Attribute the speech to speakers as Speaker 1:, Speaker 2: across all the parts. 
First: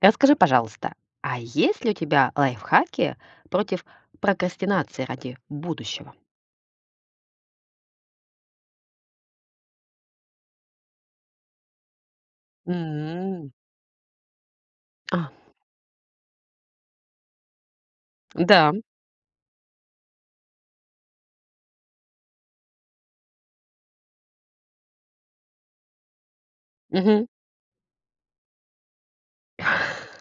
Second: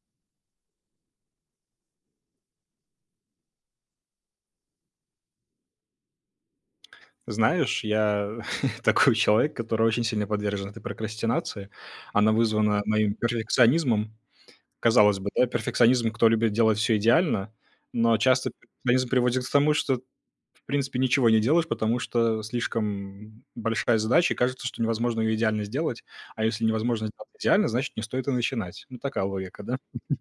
Speaker 1: Расскажи, пожалуйста, а есть ли у тебя лайфхаки против прокрастинации ради будущего?
Speaker 2: Знаешь, я такой человек, который очень сильно подвержен этой прокрастинации. Она вызвана моим
Speaker 1: М.
Speaker 2: перфекционизмом. Казалось
Speaker 1: А.
Speaker 2: бы, да, перфекционизм, кто любит делать все идеально, но часто
Speaker 1: Да.
Speaker 2: перфекционизм приводит к тому, что в принципе ничего не делаешь, потому что слишком большая задача, и кажется, что невозможно ее идеально сделать. А если невозможно
Speaker 1: Мгм.
Speaker 2: сделать идеально, значит, не стоит и начинать. Ну, такая логика, да?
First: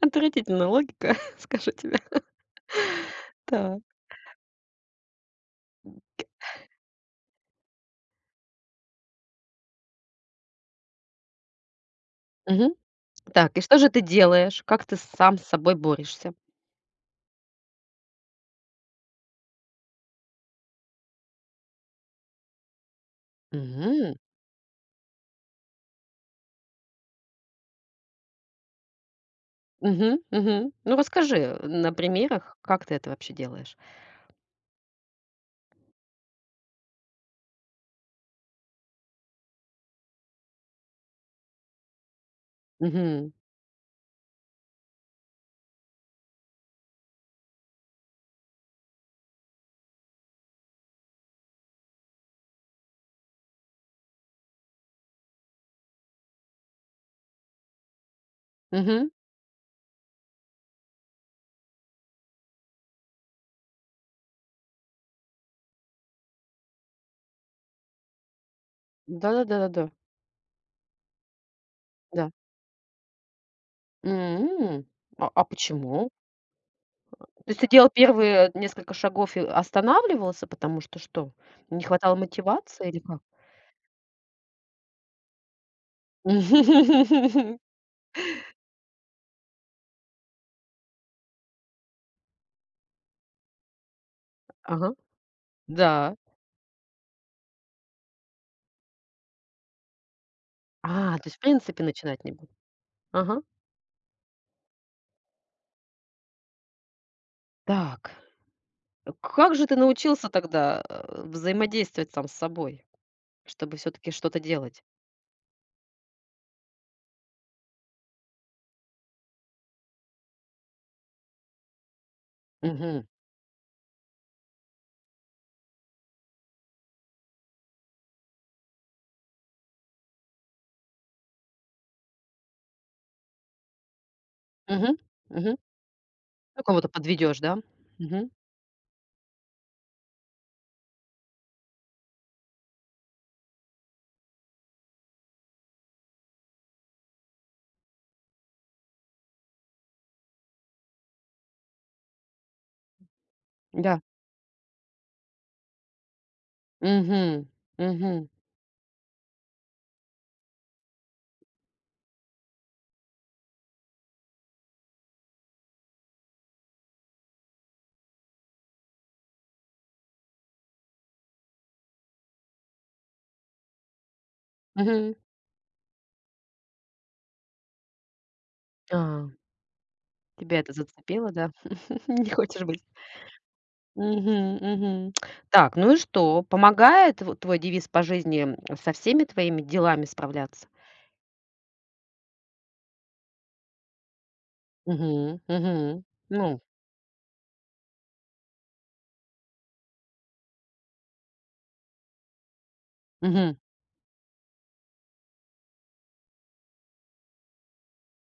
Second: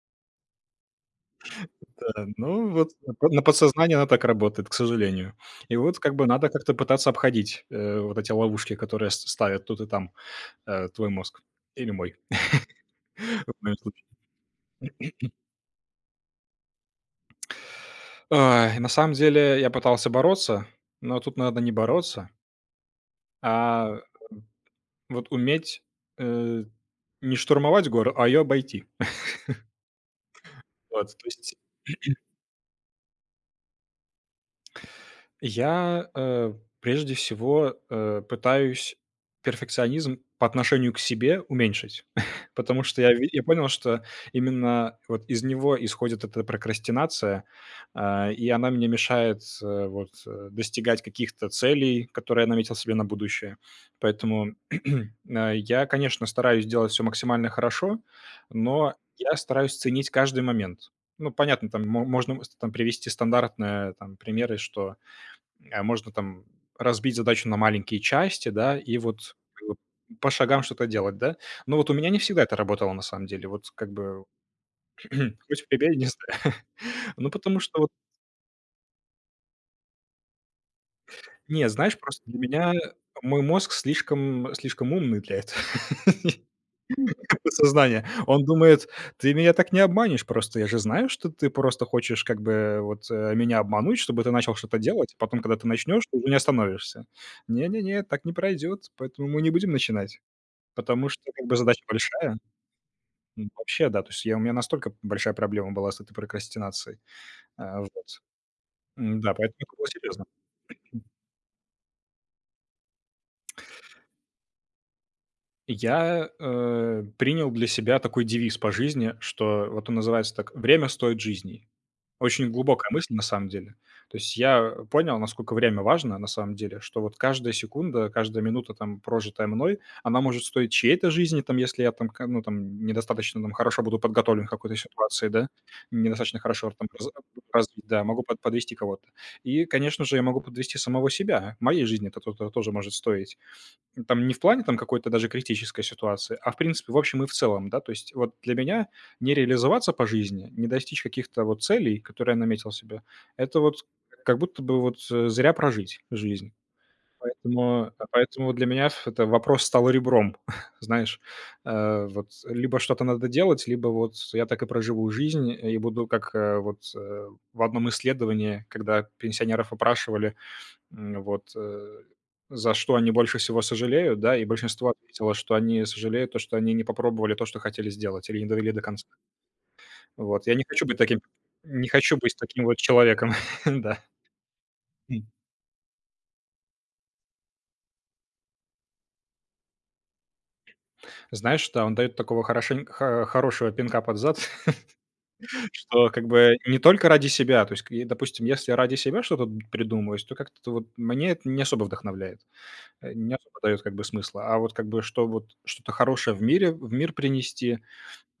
Speaker 1: Отвратительная логика, скажу тебе.
Speaker 2: Да, ну вот на
Speaker 1: Так.
Speaker 2: подсознание она так работает, к сожалению. И вот как бы надо как-то пытаться обходить, вот эти ловушки, которые с ставят тут и там, твой мозг или мой
Speaker 1: Мгм.
Speaker 2: в
Speaker 1: Так, и
Speaker 2: моем
Speaker 1: что же ты
Speaker 2: случае.
Speaker 1: делаешь? Как ты сам с собой борешься?
Speaker 2: Ой, на самом деле я пытался бороться, но тут надо не бороться, а
Speaker 1: Мгм.
Speaker 2: вот уметь, э, не штурмовать гору, а ее обойти.
Speaker 1: Мгм. Мгм. Ну,
Speaker 2: Вот, то
Speaker 1: расскажи,
Speaker 2: есть
Speaker 1: на примерах, как ты это вообще делаешь.
Speaker 2: я прежде всего, пытаюсь перфекционизм по отношению к себе уменьшить, потому что я ви
Speaker 1: Мгм.
Speaker 2: я понял, что именно вот из него исходит эта прокрастинация, и она мне мешает, достигать каких-то целей, которые я наметил себе на будущее. Поэтому, я, конечно, стараюсь делать все максимально хорошо, но
Speaker 1: Мгм.
Speaker 2: я стараюсь ценить каждый момент. Ну, понятно, там мо можно с там привести стандартные там примеры, что можно там разбить задачу на маленькие части, да, и вот как бы
Speaker 1: Да-да-да-да-да.
Speaker 2: по шагам что-то делать, да. Но вот у меня не
Speaker 1: Да.
Speaker 2: всегда это работало на самом деле. Вот как бы
Speaker 1: М. А
Speaker 2: хоть прибей, не
Speaker 1: почему?
Speaker 2: знаю. Ну,
Speaker 1: То
Speaker 2: потому
Speaker 1: есть ты
Speaker 2: что вот,
Speaker 1: делал первые несколько шагов и останавливался, потому что что?
Speaker 2: не,
Speaker 1: Не
Speaker 2: знаешь,
Speaker 1: хватало
Speaker 2: просто для меня
Speaker 1: мотивации или как?
Speaker 2: мой мозг слишком умный для этого. Как Он думает: "Ты меня так не обманешь просто. Я же знаю, что ты просто хочешь как бы вот, меня обмануть, чтобы ты начал что-то
Speaker 1: Ага,
Speaker 2: делать, а потом, когда ты начнешь,
Speaker 1: да.
Speaker 2: ты уже не остановишься. Не, так не пройдет, поэтому мы не будем начинать,
Speaker 1: А,
Speaker 2: потому что
Speaker 1: то есть в
Speaker 2: как бы задача
Speaker 1: принципе начинать не
Speaker 2: большая".
Speaker 1: буду. Ага.
Speaker 2: Вообще, да, то есть я у меня настолько большая проблема была с этой прокрастинацией. А, вот.
Speaker 1: Так,
Speaker 2: М-да,
Speaker 1: как
Speaker 2: поэтому
Speaker 1: же ты
Speaker 2: это было серьезно.
Speaker 1: научился тогда, взаимодействовать сам с собой, чтобы все таки что-то делать?
Speaker 2: Я принял для себя такой девиз по жизни, что вот он называется так: "Время стоит жизни". Очень глубокая
Speaker 1: Угу.
Speaker 2: мысль на самом деле. То есть я понял, насколько время важно на самом деле, что вот каждая секунда, каждая минута, там, прожитая мной, она может стоить чьей-то жизни, там, если я там, ка ну, там, недостаточно там хорошо буду подготовлен к какой-то
Speaker 1: Угу.
Speaker 2: ситуации, да,
Speaker 1: Угу.
Speaker 2: недостаточно
Speaker 1: Ну,
Speaker 2: хорошо
Speaker 1: кого-то
Speaker 2: там
Speaker 1: подведешь, да?
Speaker 2: развит, да, могу
Speaker 1: Угу.
Speaker 2: подвести кого-то. И, конечно же, я могу подвести самого себя. Моей жизни это то тоже может стоить. Там не в плане там какой-то даже критической ситуации, а в принципе, в общем и в целом, да. То есть вот для меня не реализоваться по жизни, не достичь каких-то вот целей, которые я наметил себе, это вот
Speaker 1: Да.
Speaker 2: как будто бы вот, зря прожить жизнь.
Speaker 1: Угу.
Speaker 2: Поэтому, а,
Speaker 1: Угу.
Speaker 2: поэтому для меня ф это вопрос стал ребром, знаешь. Вот либо что-то надо делать, либо вот я так и проживу жизнь и буду как, в одном исследовании, когда пенсионеров опрашивали, М, вот, э, за что они больше всего сожалеют, да, и большинство
Speaker 1: Угу.
Speaker 2: ответило, что они сожалеют то, что они не попробовали то, что хотели сделать, или не довели до конца.
Speaker 1: А,
Speaker 2: Вот, я
Speaker 1: тебя
Speaker 2: не
Speaker 1: это
Speaker 2: хочу быть таким
Speaker 1: зацепило, да?
Speaker 2: не хочу
Speaker 1: Не
Speaker 2: быть
Speaker 1: хочешь
Speaker 2: таким вот
Speaker 1: быть.
Speaker 2: человеком, да.
Speaker 1: Мгм, мгм.
Speaker 2: М.
Speaker 1: Так, ну и что? Помогает вот твой девиз по жизни, со всеми твоими делами справляться?
Speaker 2: Знаешь, да, он даёт такого хорошень хо хорошего пинка под зад,
Speaker 1: Мгм, мгм.
Speaker 2: что как бы
Speaker 1: Ну,
Speaker 2: не только ради себя. То есть, и, допустим, если я ради себя что-то д, то как-то вот мне это не особо вдохновляет, не
Speaker 1: мгм.
Speaker 2: особо даёт как бы смысла. А вот как бы, что вот что-то хорошее в мир принести,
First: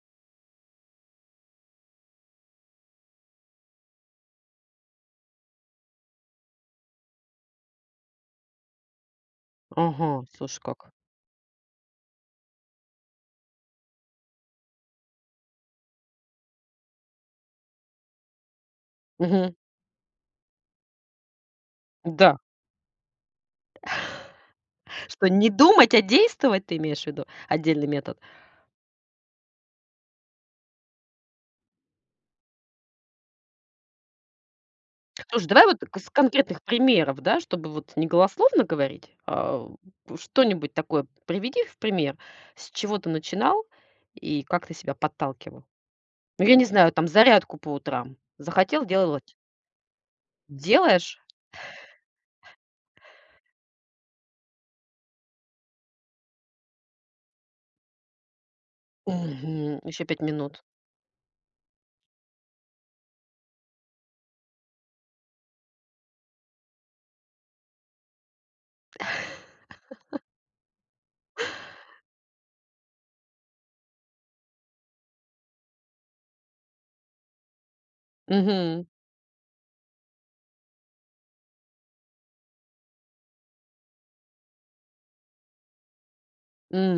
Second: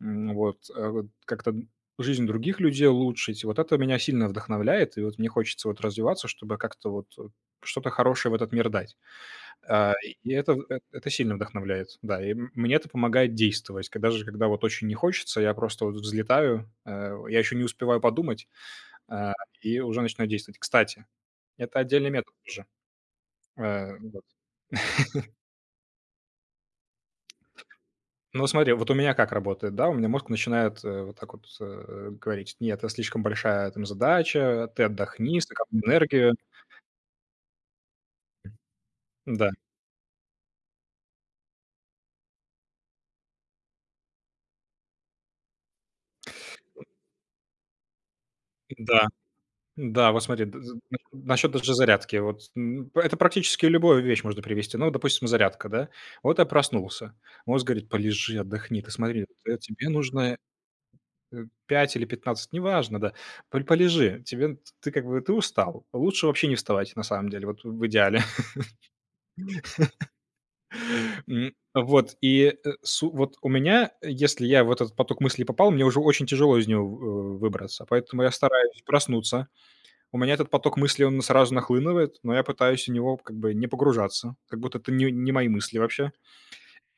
Speaker 2: Вот как-то жизнь других людей улучшить. Вот это меня сильно вдохновляет, и вот мне хочется вот развиваться, чтобы как-то вот что-то хорошее в этот мир дать. А,
Speaker 1: Ага,
Speaker 2: и это,
Speaker 1: слушай, как.
Speaker 2: это сильно вдохновляет, да. И мне это помогает действовать. Когда вот очень не хочется, я просто вот взлетаю, я еще не успеваю подумать, а,
Speaker 1: Мгм.
Speaker 2: и уже начинаю действовать. Кстати, это отдельный метод
Speaker 1: Да.
Speaker 2: уже.
Speaker 1: Что не думать, а действовать, ты имеешь в виду? Отдельный метод.
Speaker 2: Ну, смотри, вот у меня как работает, да, у меня мозг начинает вот так вот говорить, нет, это слишком большая там задача, ты отдохни,
Speaker 1: Слушай, давай вот
Speaker 2: сэкономь
Speaker 1: к с
Speaker 2: энергию.
Speaker 1: конкретных примеров, да, чтобы вот не голословно говорить,
Speaker 2: Да,
Speaker 1: что-нибудь такое приведи в пример, с чего ты начинал и как ты себя подталкивал. Ну, я не знаю, там зарядку по утрам
Speaker 2: да,
Speaker 1: делал.
Speaker 2: да, вот смотри,
Speaker 1: Делаешь?
Speaker 2: насчет даже зарядки, вот это практически любую вещь можно привести, ну, допустим, зарядка, да, вот я проснулся, мозг говорит, полежи, отдохни, ты смотри, вот, тебе
Speaker 1: Еще 5
Speaker 2: нужно
Speaker 1: минут.
Speaker 2: 5 или 15, неважно, да, полежи, тебе, ты как бы, ты устал, лучше вообще не вставать, на самом деле, вот в идеале. М, вот, и, э, су Вот у меня, если я в этот поток мыслей попал, мне уже очень тяжело из него выбраться, поэтому я стараюсь
Speaker 1: Мгм.
Speaker 2: проснуться. У меня этот поток мыслей, он сразу нахлынывает, но я пытаюсь в него как бы не погружаться, как будто это не мои мысли вообще.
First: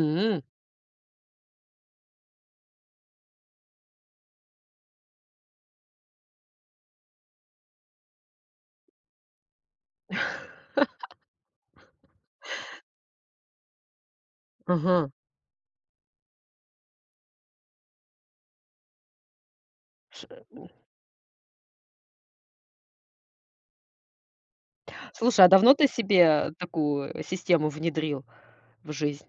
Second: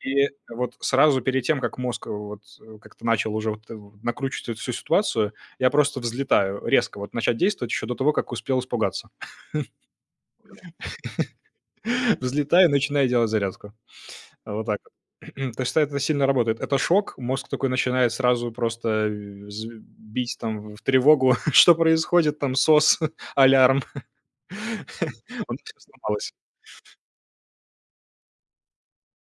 Speaker 2: И вот сразу перед тем, как мозг как-то начал уже вот, вот накручивать эту всю ситуацию, я просто взлетаю резко, вот начать действовать еще до того, как успел испугаться. Взлетаю, начинаю делать зарядку. А вот так вот.
Speaker 1: Ага.
Speaker 2: То есть это сильно работает. Это шок, мозг такой начинает сразу просто э, з
Speaker 1: Ш
Speaker 2: бить там в тревогу, что происходит, там сос, алярм.
Speaker 1: Слушай, а
Speaker 2: Он
Speaker 1: давно
Speaker 2: всё
Speaker 1: ты
Speaker 2: сломалось.
Speaker 1: себе такую систему внедрил в жизнь?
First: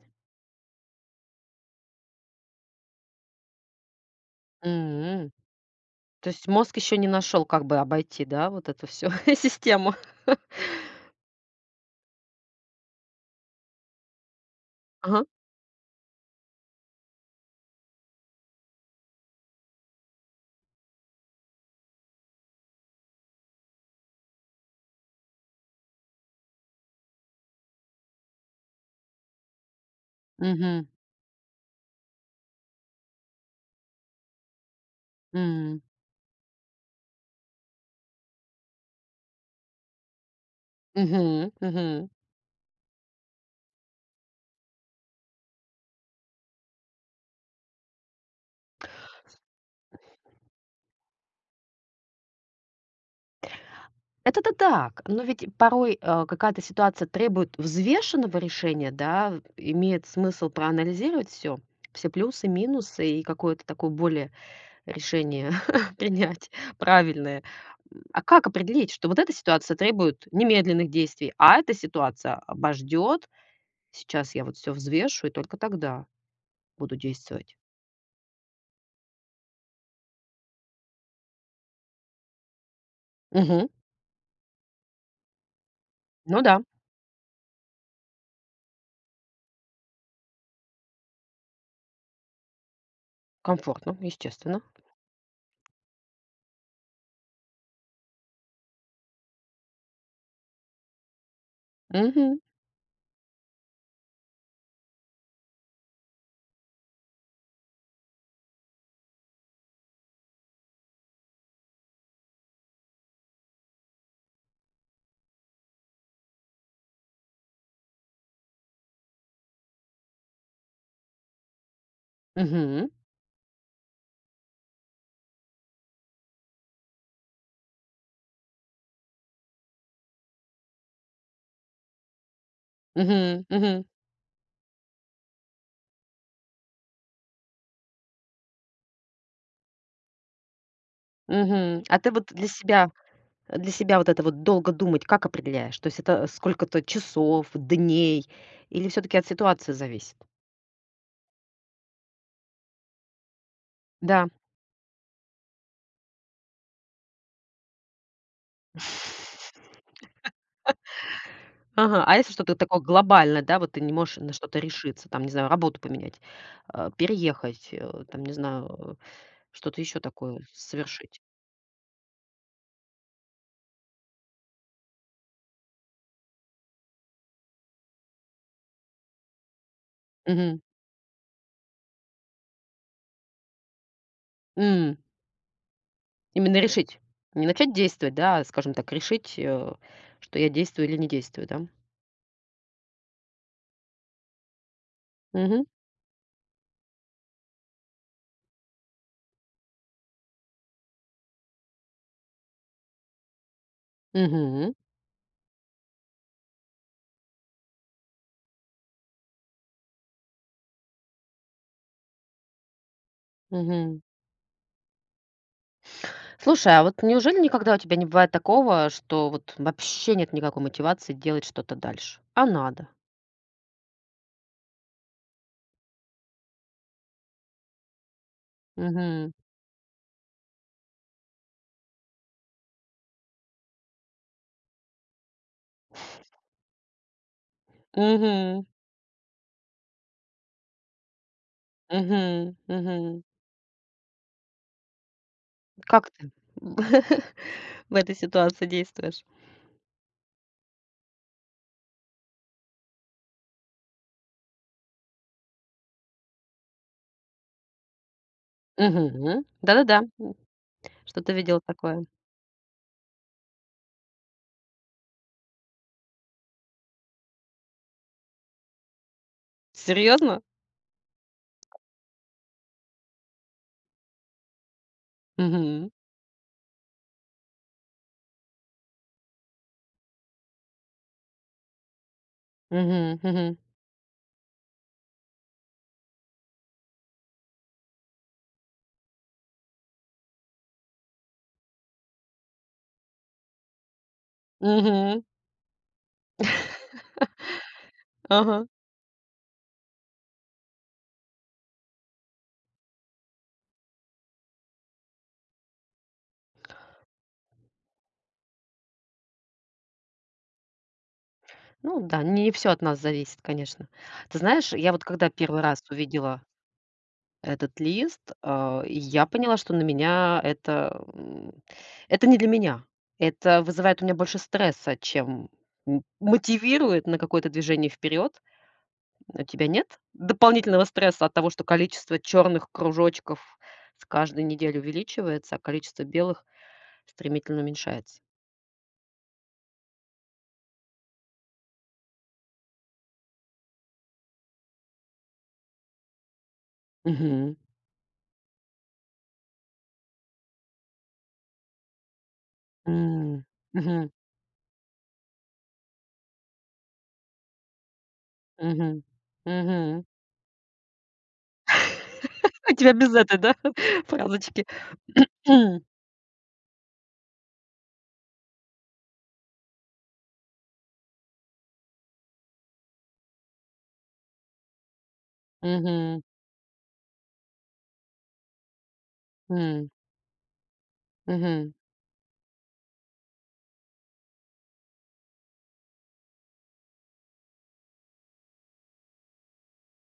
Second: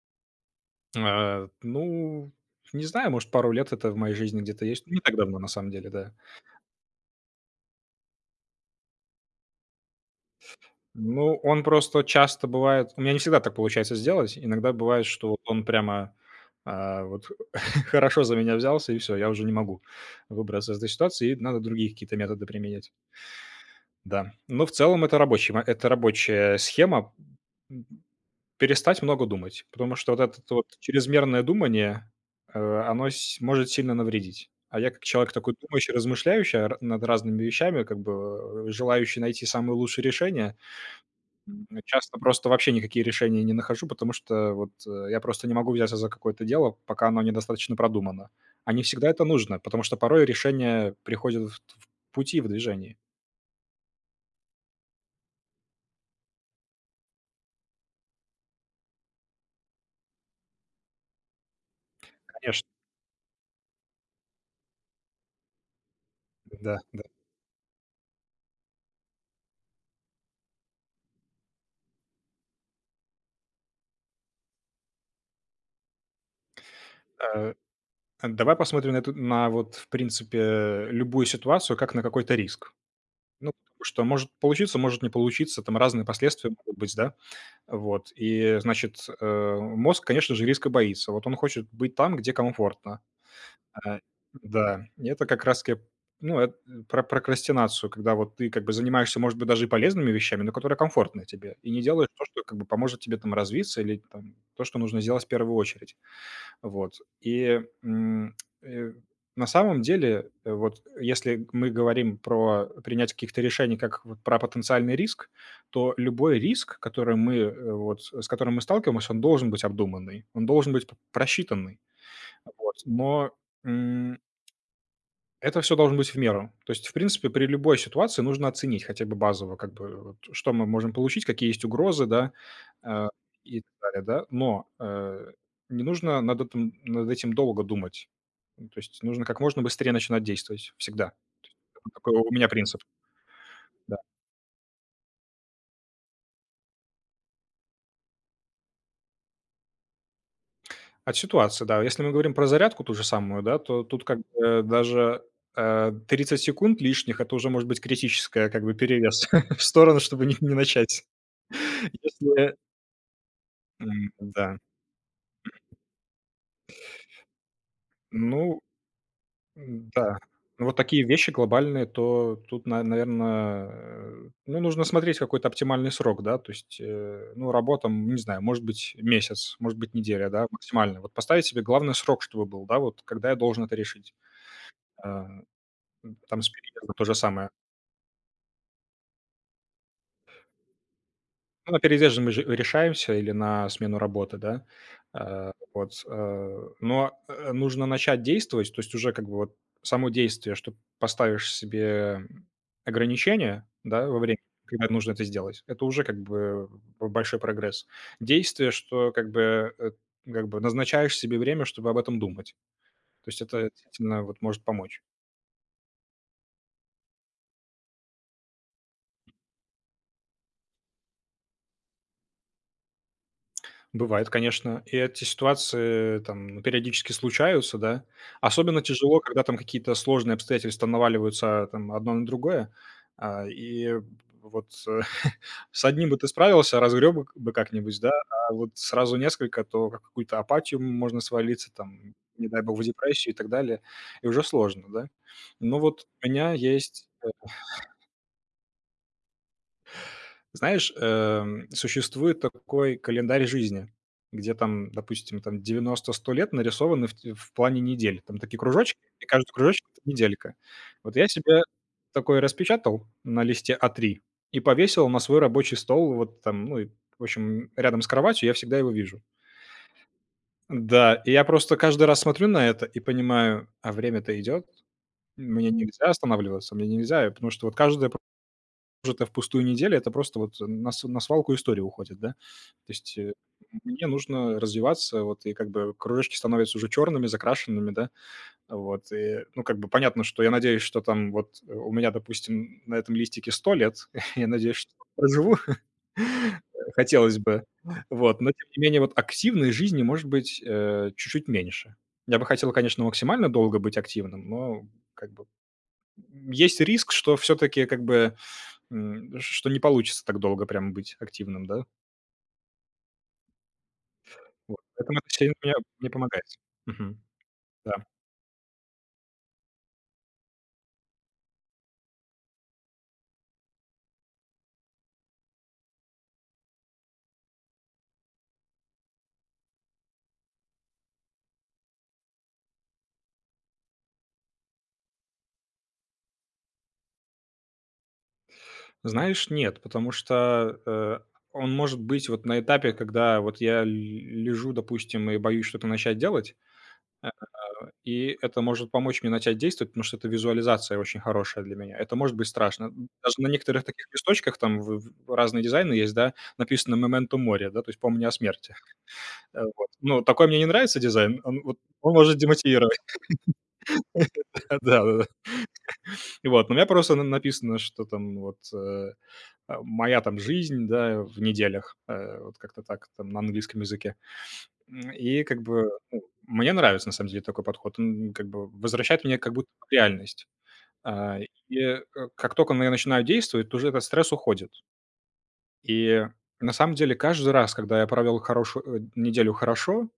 Speaker 2: Ну, не знаю, может, пару лет это в моей жизни где-то есть. Не так
Speaker 1: М.
Speaker 2: давно, на самом деле, да.
Speaker 1: То есть мозг еще не нашел, как бы обойти, да, вот эту всю систему?
Speaker 2: Ну, он просто часто бывает у меня не всегда так получается сделать. Иногда бывает,
Speaker 1: Ага.
Speaker 2: что вот он прямо, а, вот хорошо за меня взялся, и все, я уже не могу выбраться из этой ситуации, и надо другие какие-то методы применять. Да. Но в целом это рабочий ма это рабочая схема. М, Перестать много думать, потому что вот это вот
Speaker 1: Мгм.
Speaker 2: чрезмерное думание, э, оно с может сильно навредить. А я как человек такой
Speaker 1: М.
Speaker 2: думающий, размышляющий р над разными вещами, как бы, желающий найти самые лучшие решения,
Speaker 1: Мгм. Мгм.
Speaker 2: Часто просто вообще никакие решения не нахожу, потому что вот, я просто не могу взяться за какое-то дело, пока оно недостаточно продумано. А не всегда это нужно, потому что порой решения приходят в пути, в движении.
Speaker 1: Это то так, но ведь порой, какая-то ситуация требует взвешенного решения, да, имеет смысл проанализировать все плюсы,
Speaker 2: Конечно,
Speaker 1: минусы и какое-то такое более решение принять
Speaker 2: да, да.
Speaker 1: правильное. А как определить, что вот эта ситуация требует немедленных действий, а эта ситуация обождет, сейчас я вот всё взвешу и только тогда буду
Speaker 2: Э
Speaker 1: действовать?
Speaker 2: А давай посмотрим на вот, в принципе, любую ситуацию как на какой-то риск. Ну,
Speaker 1: Мгм.
Speaker 2: потому что может получиться, может не получиться, там разные
Speaker 1: Ну
Speaker 2: последствия
Speaker 1: да,
Speaker 2: могут быть, да. Вот, и, значит, мозг, конечно же, риска боится. Вот он хочет быть там, где комфортно.
Speaker 1: комфортно,
Speaker 2: А,
Speaker 1: естественно.
Speaker 2: да, и это как раз таки, ну, эт про прокрастинацию, когда вот ты как бы занимаешься, может быть, даже и полезными вещами, но которые комфортны тебе, и не делаешь то,
Speaker 1: Мгм.
Speaker 2: что как бы поможет тебе там развиться или там то, что нужно сделать в первую очередь. Вот. И, м, э, на самом деле, вот если мы говорим про принятие каких-то решений как вот про потенциальный риск, то любой риск, который мы, э, вот с которым мы сталкиваемся, он должен быть обдуманный, он должен быть п просчитанный. Вот.
Speaker 1: Мгм.
Speaker 2: М, это все должно быть в меру. То есть, в принципе, при любой ситуации нужно оценить хотя бы базово, как бы вот, что мы можем получить, какие есть угрозы, да, э,
Speaker 1: Мгм.
Speaker 2: и так
Speaker 1: Мгм.
Speaker 2: далее, да. Не нужно над этым над этим долго думать. Ну, то есть нужно как можно быстрее начинать действовать всегда.
Speaker 1: Мгм.
Speaker 2: Вот
Speaker 1: А ты
Speaker 2: такой
Speaker 1: вот
Speaker 2: у меня
Speaker 1: для
Speaker 2: принцип,
Speaker 1: себя для себя
Speaker 2: да.
Speaker 1: вот это вот долго думать как определяешь? То есть это сколько-то часов, дней или всё-таки от ситуации зависит?
Speaker 2: От ситуации, да. Если мы говорим про зарядку ту же самую, да, то тут как
Speaker 1: Да.
Speaker 2: бы даже, 30 секунд лишних- это уже может быть критическая как бы перевес в сторону, чтобы не начать.
Speaker 1: Ага, а если что-то
Speaker 2: Если,
Speaker 1: такое глобальное, да, вот ты не можешь на
Speaker 2: м,
Speaker 1: что-то
Speaker 2: да.
Speaker 1: решиться, там, не знаю, работу поменять, переехать, там, не
Speaker 2: Ну
Speaker 1: знаю, что-то
Speaker 2: М,
Speaker 1: еще
Speaker 2: да.
Speaker 1: такое
Speaker 2: Ну, вот такие
Speaker 1: совершить?
Speaker 2: вещи глобальные, то тут, наверное, ну, нужно смотреть какой-то оптимальный срок, да. То есть, ну, работа, не знаю, может быть, месяц, может быть, неделя, да,
Speaker 1: Мгм.
Speaker 2: максимально. Вот поставить себе главный срок, чтобы был, да, вот когда я должен это решить.
Speaker 1: М,
Speaker 2: А, там с
Speaker 1: Именно
Speaker 2: переездом
Speaker 1: решить.
Speaker 2: то же
Speaker 1: Не
Speaker 2: самое.
Speaker 1: начать действовать, да, а, скажем так, решить, что я действую или не действую, да?
Speaker 2: Ну, на переезд же мы же решаемся или на смену работы, да.
Speaker 1: Мгм.
Speaker 2: Нужно начать действовать, то есть уже как бы вот само действие, что поставишь себе ограничения, да, во время,
Speaker 1: Мгм.
Speaker 2: когда нужно это сделать, это уже как бы б большой прогресс. Действие, что как бы, как бы назначаешь себе время, чтобы об этом думать. То есть это
Speaker 1: Мгм.
Speaker 2: действительно вот может помочь.
Speaker 1: Слушай, а вот неужели никогда у тебя не бывает такого, что вот вообще нет никакой мотивации делать что-то дальше, а надо?
Speaker 2: Бывает, конечно. И эти ситуации там, ну, периодически случаются, да. Особенно тяжело,
Speaker 1: Мгм.
Speaker 2: когда там какие-то сложные обстоятельства наваливаются там одно на другое. А, и вот э, с одним бы ты справился, разгреб бы как-нибудь, да, а
Speaker 1: Мгм.
Speaker 2: вот сразу несколько, то как какую-то апатию можно свалиться, там, не
Speaker 1: Мгм.
Speaker 2: дай бог, в
Speaker 1: Мгм.
Speaker 2: депрессию и так далее, и уже сложно, да. Но вот
Speaker 1: Как
Speaker 2: у
Speaker 1: ты
Speaker 2: меня есть
Speaker 1: в этой ситуации действуешь?
Speaker 2: Знаешь, существует такой календарь жизни, где там, допустим, там девяносто-сто лет нарисованы в, в плане недель. Там такие кружочки, и
Speaker 1: Мгм.
Speaker 2: каждый кружочек—
Speaker 1: Да-да-да.
Speaker 2: это неделька. Вот я
Speaker 1: Что-то видела
Speaker 2: себе
Speaker 1: такое.
Speaker 2: такой распечатал на листе А3 и повесил на свой рабочий стол, вот там, ну, и, в общем, рядом с кроватью, я всегда его вижу.
Speaker 1: Серьезно?
Speaker 2: Да, и я просто каждый раз смотрю на это и понимаю, а время-то идет, мне
Speaker 1: Мгм.
Speaker 2: нельзя останавливаться, мне нельзя, потому что вот каждое прожитая впустую неделя — это просто вот на свалку истории уходит, да. То есть,
Speaker 1: Мгм, мгм,
Speaker 2: мне нужно развиваться, вот, и как бы кружочки становятся уже черными, закрашенными, да. Вот, и, ну, как бы понятно, что я надеюсь, что там вот, у меня, допустим, на этом листике 100 лет, я надеюсь, что
Speaker 1: мгм.
Speaker 2: проживу, хотелось бы. Вот, но
Speaker 1: Ага.
Speaker 2: тем не менее вот активной жизни может быть, чуть-чуть меньше. Я бы хотел, конечно, максимально долго быть активным, но как бы, есть риск, что все таки как бы М, что не получится так долго прям быть активным, да?
Speaker 1: Ну да, не все от нас зависит, конечно. Ты знаешь,
Speaker 2: Вот.
Speaker 1: я вот
Speaker 2: Поэтому это
Speaker 1: когда
Speaker 2: сильно
Speaker 1: первый
Speaker 2: мне
Speaker 1: раз
Speaker 2: мне
Speaker 1: увидела
Speaker 2: помогает. Мгм.
Speaker 1: этот
Speaker 2: Да.
Speaker 1: лист, я поняла, что на меня это, это не для меня. Это вызывает у меня больше стресса, чем мотивирует на какое-то движение вперед. У тебя нет дополнительного стресса от того, что количество черных кружочков с каждой недели увеличивается, а количество белых стремительно уменьшается?
Speaker 2: Знаешь, нет, потому что, он может быть вот на этапе, когда вот я л лежу, допустим, и боюсь что-то начать делать, э,
Speaker 1: Мгм.
Speaker 2: и это может помочь мне начать действовать, потому что это визуализация очень хорошая для меня. Это может быть страшно. Даже
Speaker 1: М.
Speaker 2: на некоторых таких
Speaker 1: Мгм.
Speaker 2: листочках, там в разные дизайны есть, да, написано "Memento море", да, то есть "Помни о смерти".
Speaker 1: Мгм.
Speaker 2: Вот.
Speaker 1: Мгм.
Speaker 2: Ну, такой мне не нравится дизайн, он вот он может
Speaker 1: А тебя
Speaker 2: демотивировать.
Speaker 1: без этой, да, фразочки?
Speaker 2: Да-да-да.
Speaker 1: М.
Speaker 2: И вот, но у меня просто на написано, что там вот, а, моя там жизнь, да, в неделях, вот как-то так там на английском языке. М, и как бы,
Speaker 1: Мгм.
Speaker 2: ну, мне нравится на самом деле такой подход. Он как бы возвращает меня как будто
Speaker 1: М.
Speaker 2: в реальность. А,
Speaker 1: Мгм.
Speaker 2: и, как только я начинаю действовать, то уже этот стресс уходит. И на самом деле каждый раз, когда я провел хорошую, неделю хорошо,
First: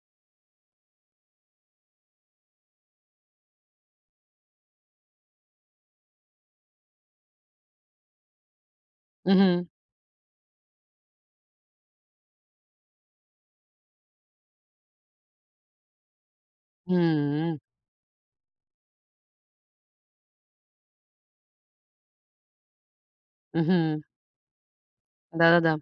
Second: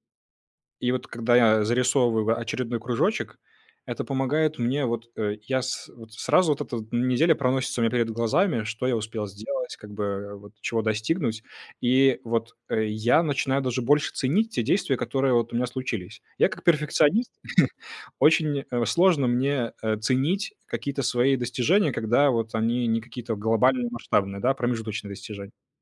Speaker 2: и вот когда я зарисовываю очередной кружочек, это помогает мне вот, я с вот сразу вот эта вот неделя проносится у меня перед глазами, что я успел
Speaker 1: Мгм.
Speaker 2: сделать, как бы вот чего достигнуть. И вот, я начинаю даже больше ценить те действия, которые вот у меня случились. Я как перфекционист,
Speaker 1: М.
Speaker 2: очень, сложно мне, ценить какие-то свои достижения, когда вот они не какие-то глобальные,
Speaker 1: Мгм.
Speaker 2: масштабные, да, промежуточные достижения.
Speaker 1: Да-да-да.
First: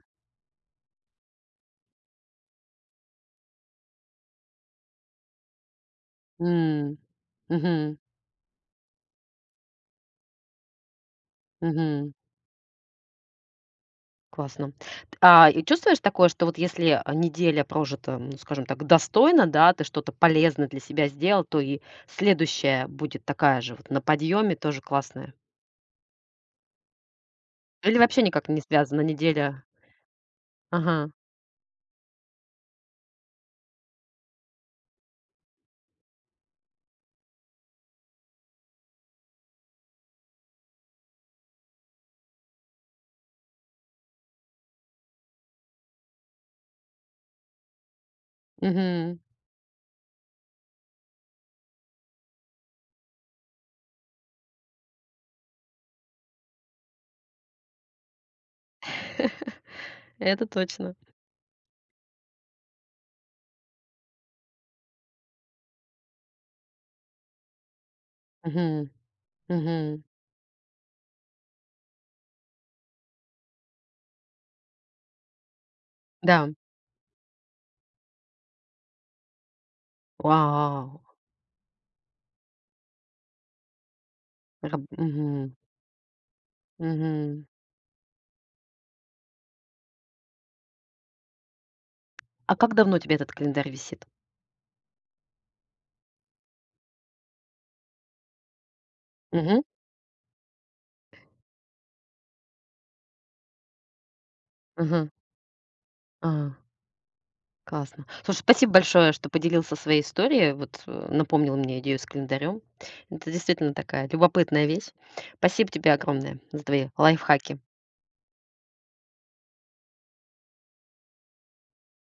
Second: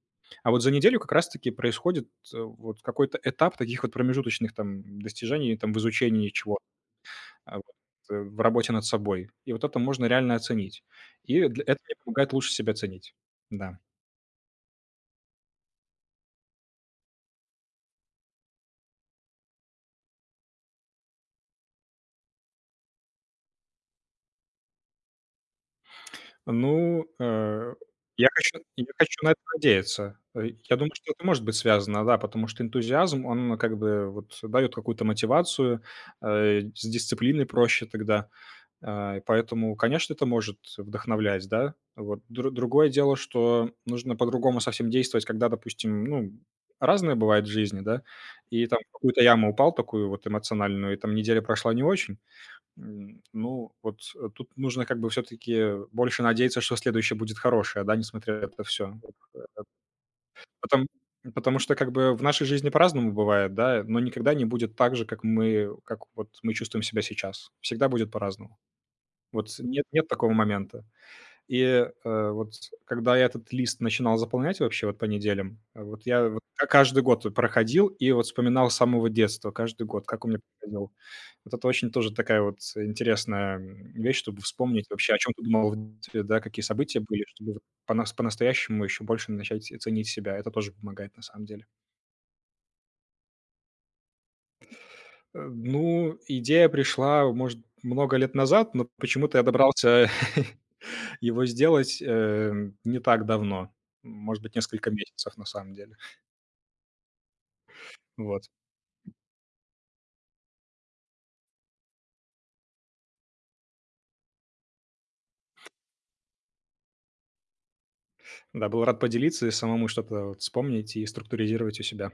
Speaker 2: А вот за неделю как раз-таки происходит, вот какой-то этап таких вот промежуточных там достижений, там в изучении чего,
Speaker 1: М.
Speaker 2: а, вот,
Speaker 1: Мгм.
Speaker 2: в работе над собой. И вот это можно реально оценить. И для это мне
Speaker 1: Мгм.
Speaker 2: помогает лучше себя ценить. Да.
Speaker 1: Классно. И чувствуешь такое, что вот если, неделя прожита, ну, скажем так, достойно, да, ты что-то полезное для себя сделал, то и следующая будет такая же вот на подъеме тоже классная?
Speaker 2: Ну,
Speaker 1: Или вообще
Speaker 2: я
Speaker 1: никак не
Speaker 2: хочу я
Speaker 1: связана
Speaker 2: хочу на это
Speaker 1: неделя?
Speaker 2: надеяться. Я думаю,
Speaker 1: Ага.
Speaker 2: что это может быть связано, да, потому что энтузиазм, он как бы вот даёт какую-то мотивацию, с дисциплиной проще тогда. А, и поэтому, конечно, это может вдохновлять, да. Вот другое дело, что нужно по-другому совсем действовать, когда, допустим, ну, разное бывает в жизни, да, и там в
Speaker 1: Мгм.
Speaker 2: какую-то яму упал такую вот эмоциональную, и там неделя прошла не очень. М, ну, вот, тут нужно как бы все таки больше надеяться, что следующее будет хорошее, да, несмотря на это всё.
Speaker 1: Это
Speaker 2: Потом
Speaker 1: точно.
Speaker 2: потому что как бы в нашей жизни по-разному бывает, да, но никогда не будет так же, как вот мы чувствуем себя сейчас. Всегда будет по-разному.
Speaker 1: Мгм.
Speaker 2: Вот нет
Speaker 1: Мгм.
Speaker 2: нет такого момента. И, вот когда я этот лист начинал заполнять вообще вот по неделям, вот я вот
Speaker 1: Да.
Speaker 2: к каждый год вот проходил и вот вспоминал с самого детства каждый год, как у меня проходил.
Speaker 1: Вау!
Speaker 2: Вот это очень тоже такая вот интересная, м, вещь, чтобы
Speaker 1: Раб
Speaker 2: вспомнить вообще, о чем ты
Speaker 1: мгм.
Speaker 2: думал в детстве, да, какие события были,
Speaker 1: Мгм.
Speaker 2: чтобы вот пона по-настоящему еще больше начать ценить себя. Это тоже помогает на самом деле.
Speaker 1: А как давно у тебя этот календарь висит?
Speaker 2: Ну, идея пришла, может, много лет назад, но почему-то я
Speaker 1: Угу.
Speaker 2: добрался его сделать, не так давно. Может быть, несколько
Speaker 1: Мгм.
Speaker 2: месяцев на самом деле.
Speaker 1: А. Классно. Слушай,
Speaker 2: Вот.
Speaker 1: спасибо большое, что поделился своей историей. Вот напомнил мне идею с календарем. Это действительно такая любопытная вещь. Спасибо тебе огромное за твои лайфхаки.
Speaker 2: Да, был рад поделиться и самому что-то вот вспомнить и структуризировать у себя.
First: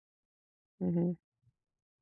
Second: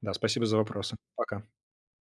Speaker 2: Да, спасибо за вопросы.
Speaker 1: Мгм.
Speaker 2: Пока.